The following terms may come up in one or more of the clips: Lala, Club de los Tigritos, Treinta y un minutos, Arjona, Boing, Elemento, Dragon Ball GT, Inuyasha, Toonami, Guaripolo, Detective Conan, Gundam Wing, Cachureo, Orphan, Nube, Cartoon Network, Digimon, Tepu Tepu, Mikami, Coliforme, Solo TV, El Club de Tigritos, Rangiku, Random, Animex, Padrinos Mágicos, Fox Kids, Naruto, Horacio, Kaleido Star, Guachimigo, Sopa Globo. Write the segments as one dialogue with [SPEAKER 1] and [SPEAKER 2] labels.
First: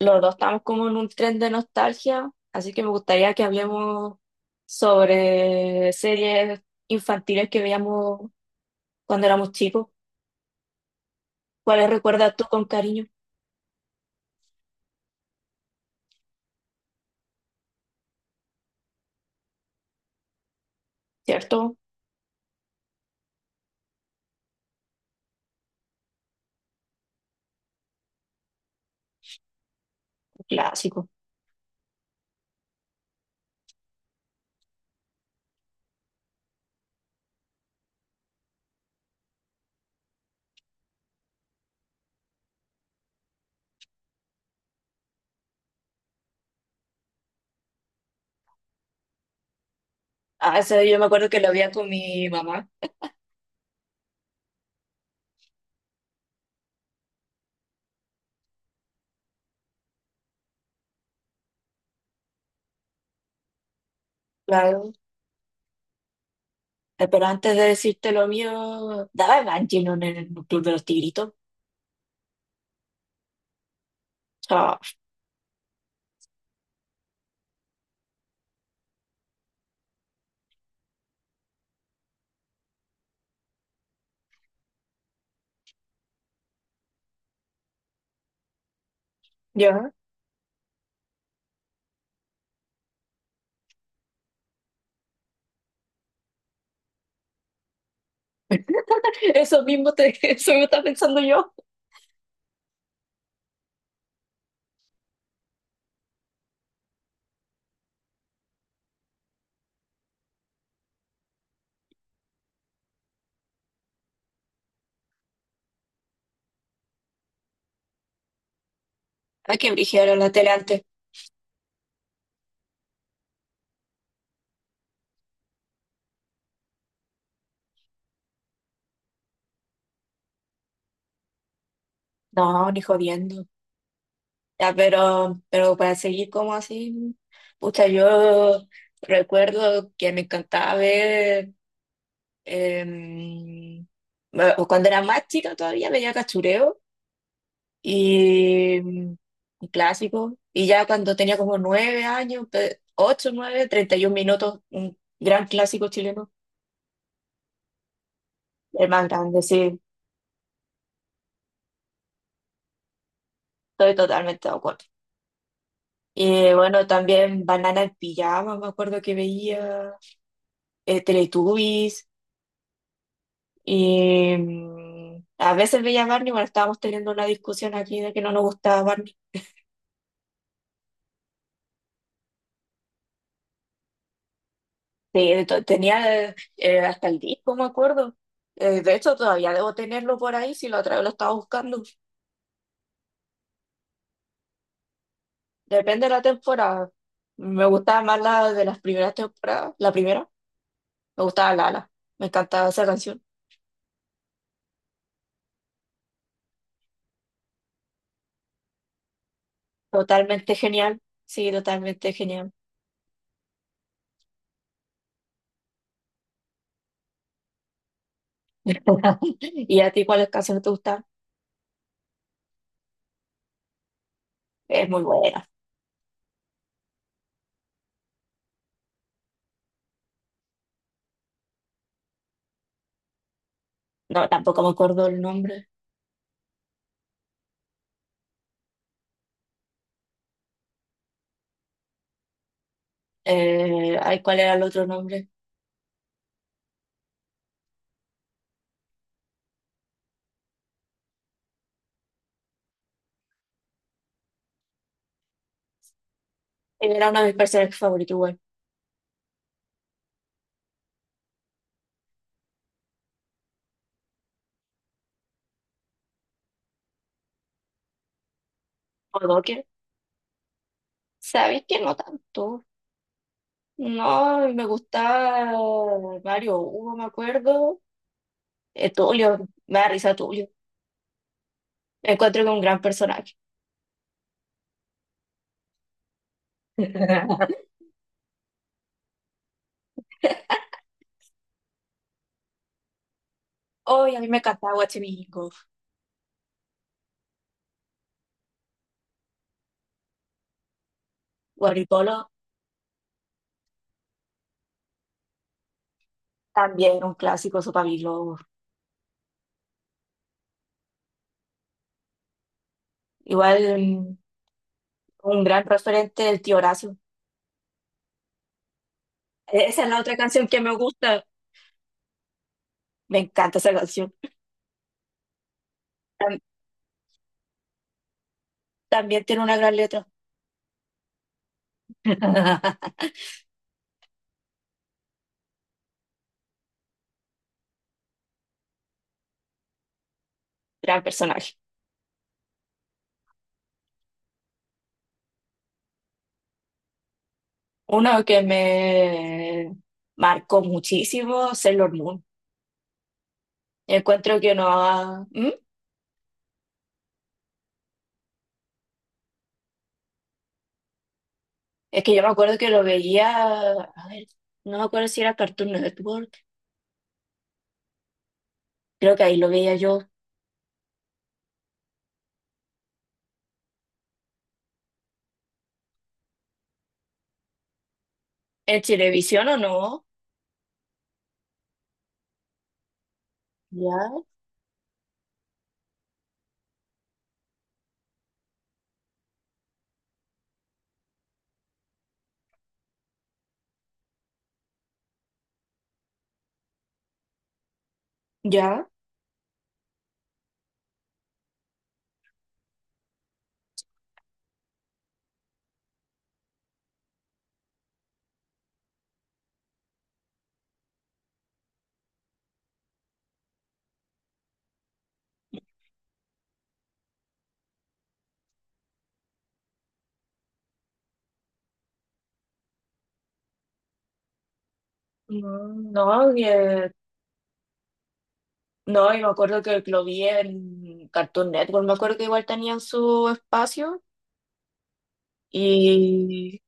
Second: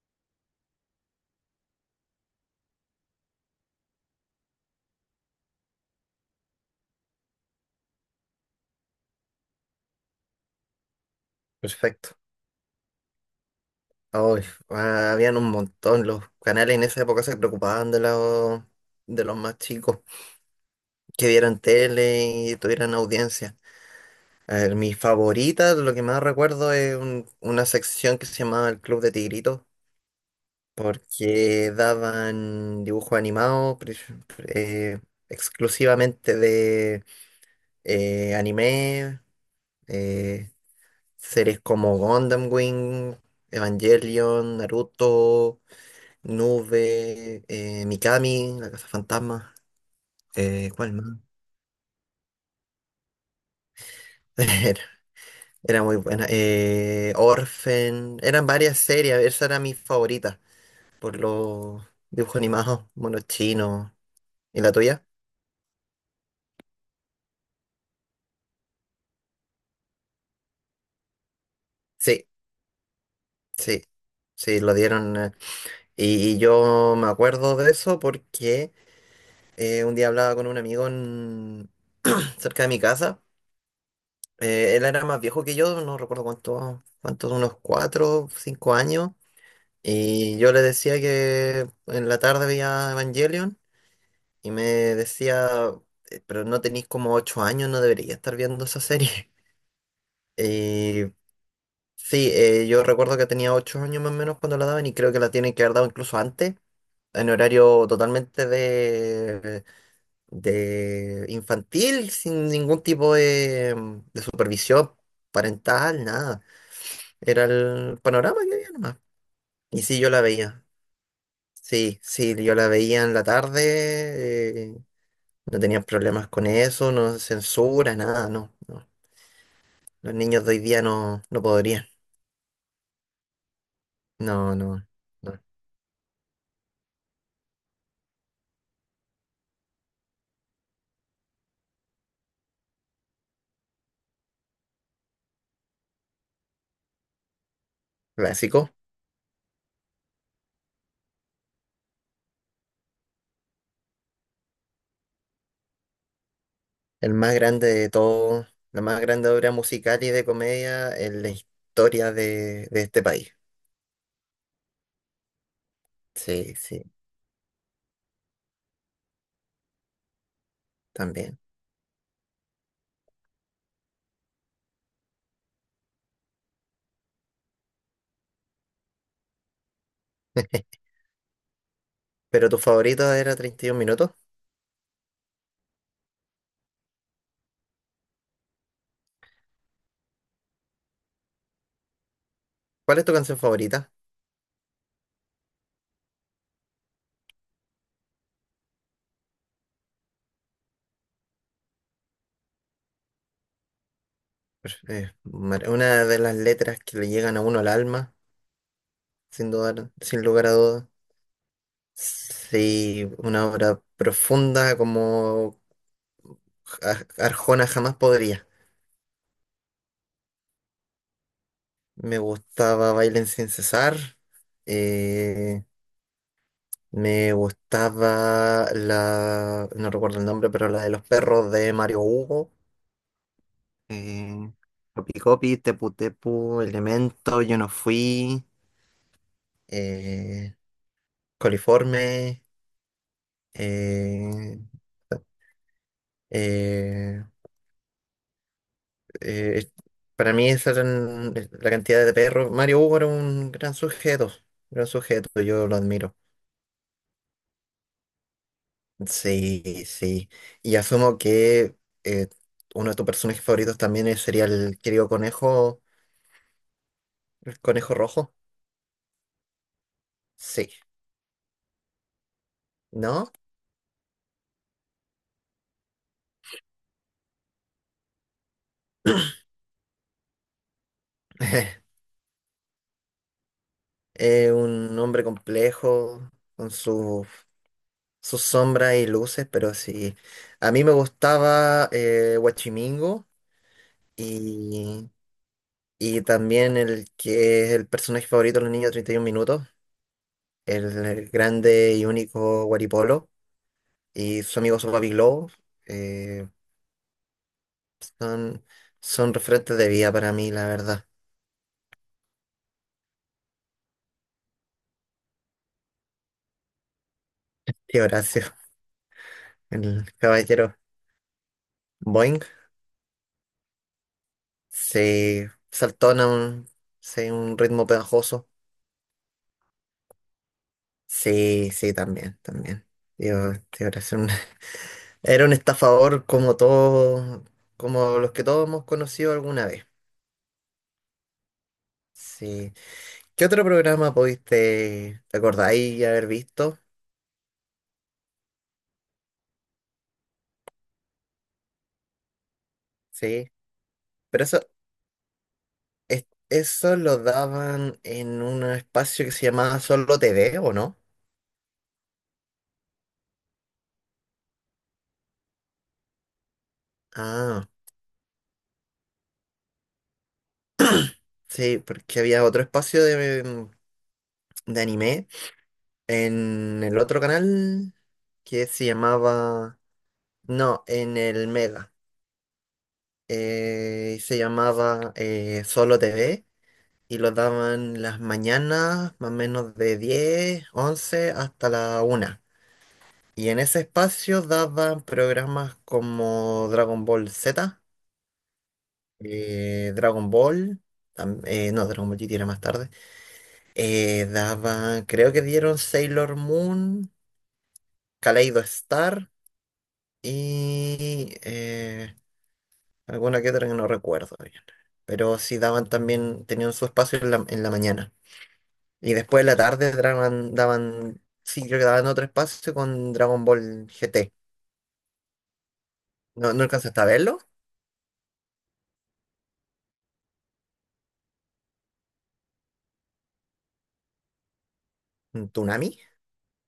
[SPEAKER 1] Los dos estamos como en un tren de nostalgia, así que me gustaría que hablemos sobre series infantiles que veíamos cuando éramos chicos. ¿Cuáles
[SPEAKER 2] Perfecto.
[SPEAKER 1] recuerdas tú con cariño?
[SPEAKER 2] Ay, habían un montón. Los canales en esa época se preocupaban de de los más chicos, que vieran
[SPEAKER 1] ¿Cierto?
[SPEAKER 2] tele y tuvieran audiencia. A ver, mi favorita, lo que más recuerdo es una sección que se llamaba El Club de Tigritos,
[SPEAKER 1] Un clásico.
[SPEAKER 2] porque daban dibujos animados eh, exclusivamente de anime, eh, series como Gundam Wing, Evangelion, Naruto. Nube, Mikami, La Casa Fantasma,
[SPEAKER 1] Ah, eso
[SPEAKER 2] ¿cuál
[SPEAKER 1] yo me
[SPEAKER 2] más?
[SPEAKER 1] acuerdo que lo veía con mi mamá,
[SPEAKER 2] Era, era muy buena. Orphan, eran varias series, esa era mi favorita, por los dibujos animados, monos chinos. ¿Y la
[SPEAKER 1] claro.
[SPEAKER 2] tuya?
[SPEAKER 1] Pero antes de decirte lo mío, daba Evangelion en el Club de los Tigritos.
[SPEAKER 2] Sí, sí, sí, lo
[SPEAKER 1] Ah,
[SPEAKER 2] dieron. Y yo me acuerdo de eso porque un día hablaba con un amigo cerca de mi casa. Él era más viejo que yo, no recuerdo cuántos, unos cuatro, cinco años.
[SPEAKER 1] ya.
[SPEAKER 2] Y yo le decía que en la tarde veía Evangelion y me decía, pero no tenéis como 8 años, no debería estar viendo esa serie."
[SPEAKER 1] Eso mismo te, eso mismo estaba
[SPEAKER 2] Y
[SPEAKER 1] pensando yo.
[SPEAKER 2] sí, yo recuerdo que tenía 8 años más o menos cuando la daban y creo que la tienen que haber dado incluso antes, en horario totalmente de infantil, sin ningún tipo de supervisión parental, nada. Era el panorama que había nomás.
[SPEAKER 1] Ay, qué
[SPEAKER 2] Y sí,
[SPEAKER 1] brígida
[SPEAKER 2] yo
[SPEAKER 1] era
[SPEAKER 2] la
[SPEAKER 1] la tele
[SPEAKER 2] veía.
[SPEAKER 1] antes.
[SPEAKER 2] Sí, sí, yo la veía en la tarde, no tenían problemas con eso, no censura, nada, no, no. Los niños de hoy día no, no podrían.
[SPEAKER 1] No, ni jodiendo.
[SPEAKER 2] No,
[SPEAKER 1] Ya,
[SPEAKER 2] no,
[SPEAKER 1] pero,
[SPEAKER 2] no.
[SPEAKER 1] pero para seguir como así, pucha, yo recuerdo que me encantaba ver, em, bueno, cuando era más chica todavía veía Cachureo
[SPEAKER 2] Clásico,
[SPEAKER 1] y un clásico, y ya cuando tenía como 9 años, ocho, nueve, 31 minutos, un gran clásico chileno,
[SPEAKER 2] el más grande de todo, la
[SPEAKER 1] el
[SPEAKER 2] más
[SPEAKER 1] más
[SPEAKER 2] grande
[SPEAKER 1] grande,
[SPEAKER 2] obra
[SPEAKER 1] sí,
[SPEAKER 2] musical y de comedia en la historia de este país.
[SPEAKER 1] estoy totalmente de acuerdo. Y
[SPEAKER 2] Sí, sí,
[SPEAKER 1] bueno, también Banana en Pijama, me acuerdo que veía,
[SPEAKER 2] también.
[SPEAKER 1] Teletubbies. Y a veces veía a Barney, bueno, estábamos teniendo una discusión aquí de que no nos gustaba Barney.
[SPEAKER 2] Pero tu favorito era 31 minutos.
[SPEAKER 1] Sí, tenía hasta el disco, me acuerdo. De hecho, todavía debo tenerlo por ahí si lo otra vez lo estaba buscando.
[SPEAKER 2] ¿Cuál es tu canción favorita?
[SPEAKER 1] Depende de la temporada. Me gustaba más la de las primeras temporadas. La primera, me gustaba Lala. Me encantaba esa canción.
[SPEAKER 2] Pues, una de las letras que le llegan a uno al alma, sin dudar, sin lugar a
[SPEAKER 1] Totalmente
[SPEAKER 2] dudas.
[SPEAKER 1] genial. Sí, totalmente genial.
[SPEAKER 2] Sí, una obra profunda como Arjona jamás podría.
[SPEAKER 1] ¿Y a ti cuáles canciones te gustan?
[SPEAKER 2] Me gustaba Bailen sin cesar.
[SPEAKER 1] Es muy buena.
[SPEAKER 2] eh, Me gustaba no recuerdo el nombre, pero la de los perros de Mario Hugo. Eh,
[SPEAKER 1] No, tampoco me acuerdo
[SPEAKER 2] Copi
[SPEAKER 1] el
[SPEAKER 2] Copi,
[SPEAKER 1] nombre.
[SPEAKER 2] Tepu Tepu, Elemento, Yo no fui. eh, Coliforme.
[SPEAKER 1] Ay, ¿cuál era
[SPEAKER 2] eh,
[SPEAKER 1] el otro nombre?
[SPEAKER 2] eh, Eh, para mí esa eran la cantidad de perros. Mario Hugo era un gran sujeto, yo lo admiro.
[SPEAKER 1] Él era uno de mis personajes favoritos, igual.
[SPEAKER 2] Sí, sí. Y asumo que eh, uno de tus personajes favoritos también sería el querido conejo, el conejo rojo.
[SPEAKER 1] O Docker.
[SPEAKER 2] Sí,
[SPEAKER 1] Sabéis que no tanto.
[SPEAKER 2] ¿no?
[SPEAKER 1] No, me gustaba Mario Hugo, me acuerdo. Tulio, me da risa Tulio. Me encuentro con un gran personaje.
[SPEAKER 2] Un hombre complejo, con sus sombras y luces, pero sí. A mí me gustaba Huachimingo.
[SPEAKER 1] Hoy a mí me encantaba
[SPEAKER 2] y
[SPEAKER 1] Guachimigo.
[SPEAKER 2] Y también el que es el personaje favorito de los niños de 31 minutos, el grande y
[SPEAKER 1] Guaripolo,
[SPEAKER 2] único Guaripolo, y su amigo su papi Globo, eh,
[SPEAKER 1] también un clásico, Sopa Globo.
[SPEAKER 2] son, son referentes de vida para mí, la verdad.
[SPEAKER 1] Igual un gran referente del tío Horacio.
[SPEAKER 2] Y Horacio,
[SPEAKER 1] Esa es la
[SPEAKER 2] el
[SPEAKER 1] otra canción que me
[SPEAKER 2] caballero
[SPEAKER 1] gusta.
[SPEAKER 2] Boing,
[SPEAKER 1] Me encanta esa canción.
[SPEAKER 2] se saltona
[SPEAKER 1] Tam-
[SPEAKER 2] un, sí, un ritmo pegajoso.
[SPEAKER 1] también tiene una gran letra.
[SPEAKER 2] Sí, sí, también, también. Tío, tío Horacio, era un estafador como todos, como los que todos hemos conocido alguna vez.
[SPEAKER 1] Gran personaje.
[SPEAKER 2] Sí. ¿Qué otro programa pudiste, te acordáis haber visto?
[SPEAKER 1] Uno que me marcó muchísimo, Sailor Moon.
[SPEAKER 2] Sí,
[SPEAKER 1] Encuentro
[SPEAKER 2] pero
[SPEAKER 1] que
[SPEAKER 2] eso,
[SPEAKER 1] no ha... ¿Mm?
[SPEAKER 2] eso lo daban en un espacio que se llamaba Solo TV, ¿o no?
[SPEAKER 1] Es que yo me acuerdo que lo veía, a ver, no me acuerdo si era Cartoon Network,
[SPEAKER 2] Ah,
[SPEAKER 1] creo que ahí lo veía yo.
[SPEAKER 2] sí, porque había otro espacio de anime en el otro canal que
[SPEAKER 1] ¿En
[SPEAKER 2] se
[SPEAKER 1] televisión o no?
[SPEAKER 2] no, en el Mega,
[SPEAKER 1] Ya,
[SPEAKER 2] se llamaba Solo TV y lo daban las mañanas, más o menos de 10 11 hasta la una. Y en ese espacio daban programas como Dragon Ball Z,
[SPEAKER 1] ya.
[SPEAKER 2] Dragon Ball, no, Dragon Ball GT era más tarde. Daban, creo que dieron Sailor Moon, Kaleido Star y alguna que otra que no recuerdo bien. Pero sí daban también, tenían su espacio en en la mañana. Y después en la tarde daban, sí, creo que daban otro espacio con Dragon Ball GT.
[SPEAKER 1] No,
[SPEAKER 2] ¿No, no alcanzaste a verlo?
[SPEAKER 1] no, y me acuerdo que lo vi en Cartoon Network, me acuerdo que igual tenían su espacio
[SPEAKER 2] ¿Tunami?
[SPEAKER 1] y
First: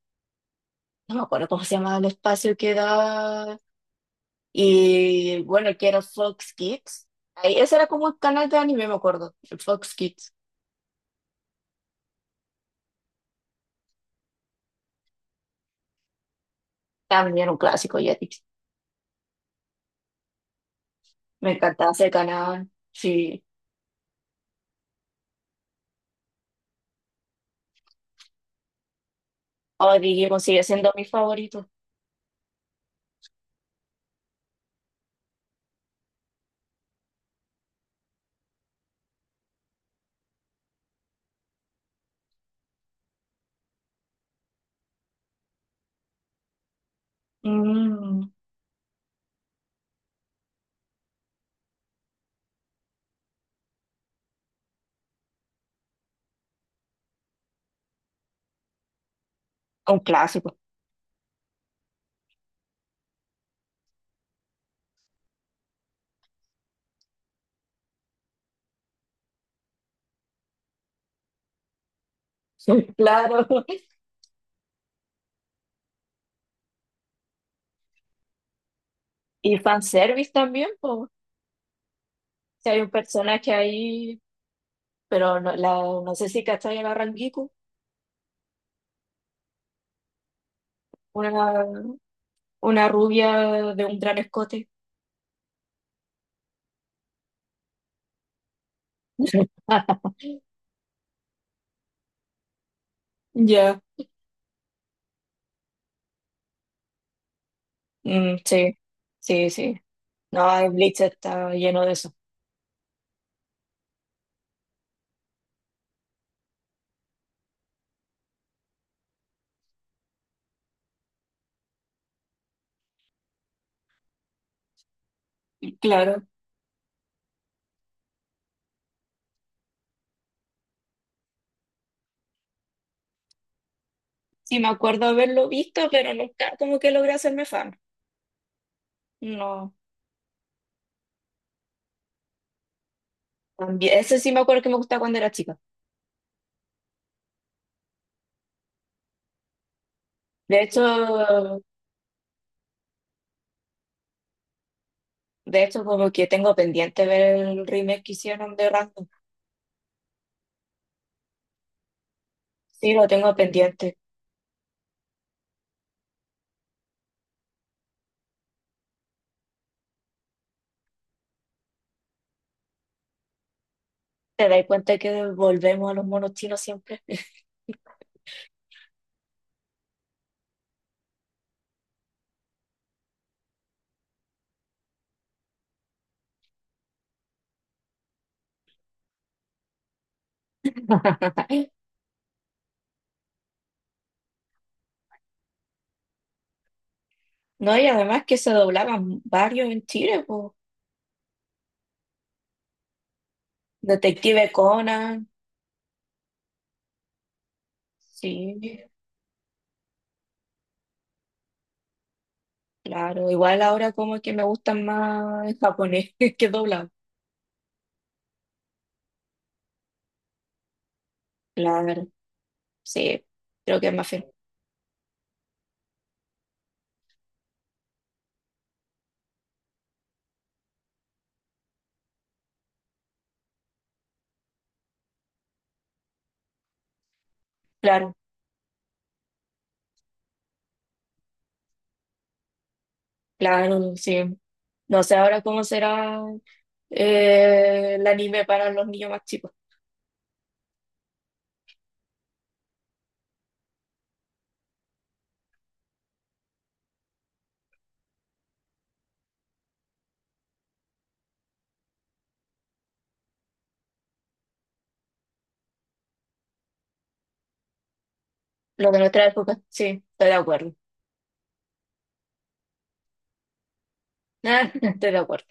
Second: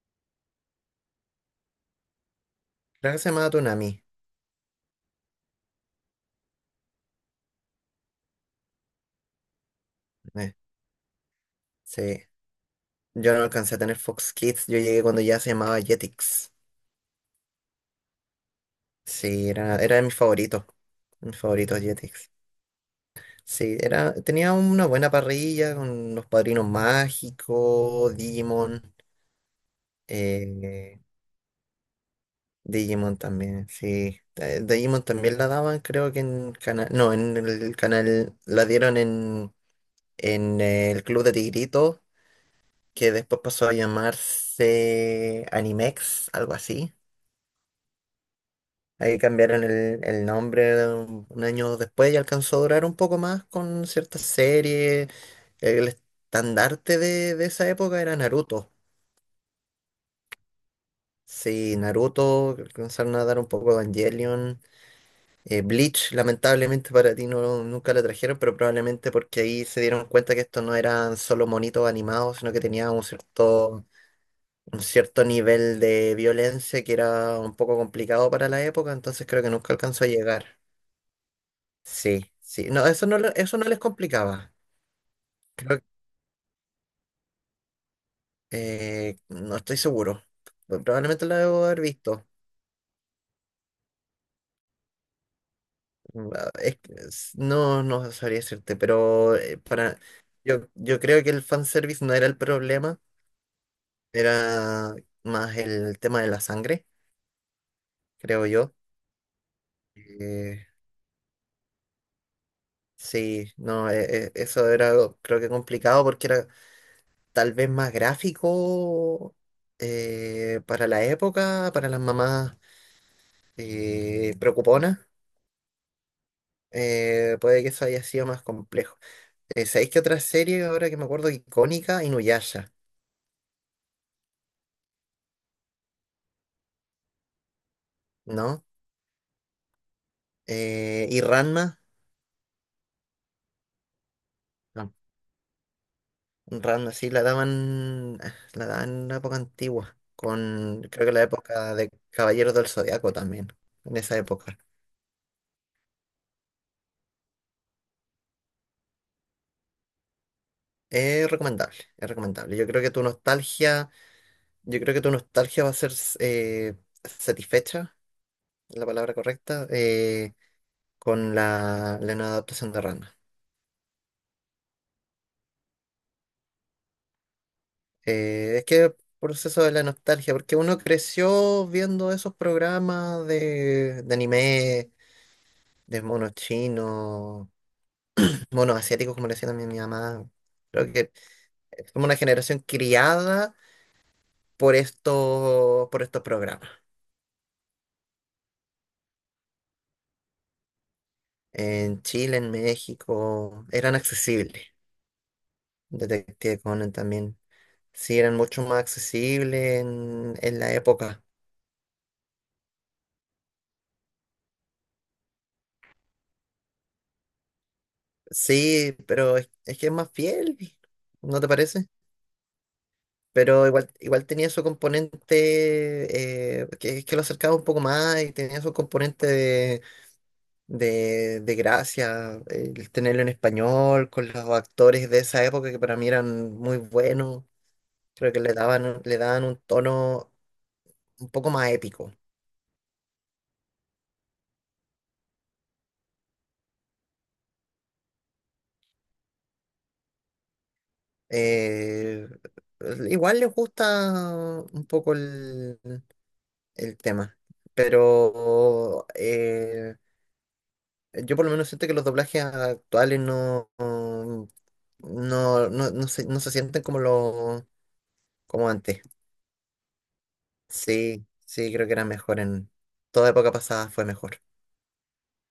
[SPEAKER 1] no me acuerdo cómo se llamaba el espacio que
[SPEAKER 2] Creo que se llamaba
[SPEAKER 1] da.
[SPEAKER 2] Toonami.
[SPEAKER 1] Y bueno, que era Fox Kids. Ahí, ese era como el canal de anime, me acuerdo. El Fox Kids.
[SPEAKER 2] eh, sí. Yo no alcancé a tener Fox Kids. Yo llegué cuando ya se llamaba Jetix.
[SPEAKER 1] También un clásico, dije.
[SPEAKER 2] Sí, era de mis favoritos. Mis
[SPEAKER 1] Me
[SPEAKER 2] favoritos
[SPEAKER 1] encantaba ese
[SPEAKER 2] Jetix.
[SPEAKER 1] canal. Sí.
[SPEAKER 2] Sí, era, tenía una buena parrilla con los Padrinos Mágicos, Digimon.
[SPEAKER 1] O Digimon sigue siendo
[SPEAKER 2] eh,
[SPEAKER 1] mi favorito.
[SPEAKER 2] Digimon también, sí. Digimon también la daban, creo que en canal. No, en el canal. La dieron en el Club de Tigritos, que después pasó a llamarse Animex, algo así.
[SPEAKER 1] Mm,
[SPEAKER 2] Ahí cambiaron el nombre un año después y alcanzó a durar un poco más con ciertas series. El estandarte de esa época era Naruto.
[SPEAKER 1] un clásico.
[SPEAKER 2] Sí, Naruto, alcanzaron a dar un poco Evangelion. Bleach, lamentablemente para ti no, nunca la trajeron, pero probablemente porque ahí se dieron cuenta que esto no eran solo monitos animados, sino que
[SPEAKER 1] Sí,
[SPEAKER 2] tenía
[SPEAKER 1] claro.
[SPEAKER 2] un cierto nivel de violencia que era un poco complicado para la época, entonces creo que
[SPEAKER 1] Y
[SPEAKER 2] nunca alcanzó a
[SPEAKER 1] fanservice
[SPEAKER 2] llegar.
[SPEAKER 1] también, pues.
[SPEAKER 2] Sí,
[SPEAKER 1] Si
[SPEAKER 2] sí.
[SPEAKER 1] hay
[SPEAKER 2] No,
[SPEAKER 1] un
[SPEAKER 2] eso no,
[SPEAKER 1] personaje
[SPEAKER 2] eso no les
[SPEAKER 1] ahí,
[SPEAKER 2] complicaba.
[SPEAKER 1] pero no,
[SPEAKER 2] Creo que
[SPEAKER 1] no sé si cachai a la Rangiku.
[SPEAKER 2] no estoy seguro. Probablemente lo
[SPEAKER 1] Una,
[SPEAKER 2] debo haber visto.
[SPEAKER 1] una rubia de un gran escote.
[SPEAKER 2] Mm, ah, es que no, no sabría decirte, pero para yo, yo creo que el fanservice no era el problema,
[SPEAKER 1] Ya.
[SPEAKER 2] era más el tema de la sangre,
[SPEAKER 1] Mm,
[SPEAKER 2] creo yo.
[SPEAKER 1] sí. Sí, sí. No,
[SPEAKER 2] Eh,
[SPEAKER 1] el Bleach está lleno de eso.
[SPEAKER 2] sí, no, eso era algo, creo que complicado porque era tal vez más gráfico para la época, para las mamás preocuponas.
[SPEAKER 1] Claro,
[SPEAKER 2] Puede que eso haya sido más complejo. ¿Sabéis qué otra serie ahora que me acuerdo icónica? Inuyasha,
[SPEAKER 1] sí me acuerdo haberlo visto, pero nunca como que logré hacerme fan.
[SPEAKER 2] ¿no?
[SPEAKER 1] No,
[SPEAKER 2] ¿Y Ranma?
[SPEAKER 1] también, ese sí me acuerdo que me
[SPEAKER 2] No.
[SPEAKER 1] gustaba cuando era chica.
[SPEAKER 2] Ranma, sí, la daban, ah, la daban en una época antigua,
[SPEAKER 1] De hecho,
[SPEAKER 2] con creo que la época de Caballeros del Zodiaco también, en esa época.
[SPEAKER 1] de hecho, como que tengo pendiente ver el remake que hicieron de Random.
[SPEAKER 2] Es recomendable, es recomendable. Yo creo que
[SPEAKER 1] Sí,
[SPEAKER 2] tu
[SPEAKER 1] lo tengo
[SPEAKER 2] nostalgia,
[SPEAKER 1] pendiente.
[SPEAKER 2] yo creo que tu nostalgia va a ser eh, satisfecha, es la palabra correcta, con la nueva adaptación de Ranma.
[SPEAKER 1] Te das cuenta que volvemos a los monos chinos siempre.
[SPEAKER 2] Es que proceso de la nostalgia, porque uno creció viendo esos programas de anime, de monos chinos, monos asiáticos, como le decía también mi mamá. Creo que somos una generación criada por por estos programas.
[SPEAKER 1] No, y además que se doblaban varios en Chile, po.
[SPEAKER 2] En Chile, en México, eran
[SPEAKER 1] Detective
[SPEAKER 2] accesibles.
[SPEAKER 1] Conan,
[SPEAKER 2] Detective Conan también. Sí, eran mucho
[SPEAKER 1] sí,
[SPEAKER 2] más accesibles en la época.
[SPEAKER 1] claro. Igual ahora como que me gustan más en japonés que doblado.
[SPEAKER 2] Sí, pero es que es más fiel, ¿no te parece?
[SPEAKER 1] Claro, sí,
[SPEAKER 2] Pero
[SPEAKER 1] creo que
[SPEAKER 2] igual,
[SPEAKER 1] es más.
[SPEAKER 2] igual tenía su componente que lo acercaba un poco más y tenía su componente de gracia, el tenerlo en español, con los actores de esa época que para mí eran muy buenos,
[SPEAKER 1] Claro,
[SPEAKER 2] creo que le le daban un tono un poco más épico.
[SPEAKER 1] claro, sí. No sé ahora cómo será el anime para los niños más chicos.
[SPEAKER 2] Eh, igual les gusta un poco el tema, pero yo por lo menos siento que los doblajes actuales no se sienten como como
[SPEAKER 1] Lo de
[SPEAKER 2] antes.
[SPEAKER 1] nuestra época, sí, estoy de acuerdo.
[SPEAKER 2] Sí, sí, creo que era mejor en toda época pasada fue mejor.
[SPEAKER 1] Estoy de acuerdo.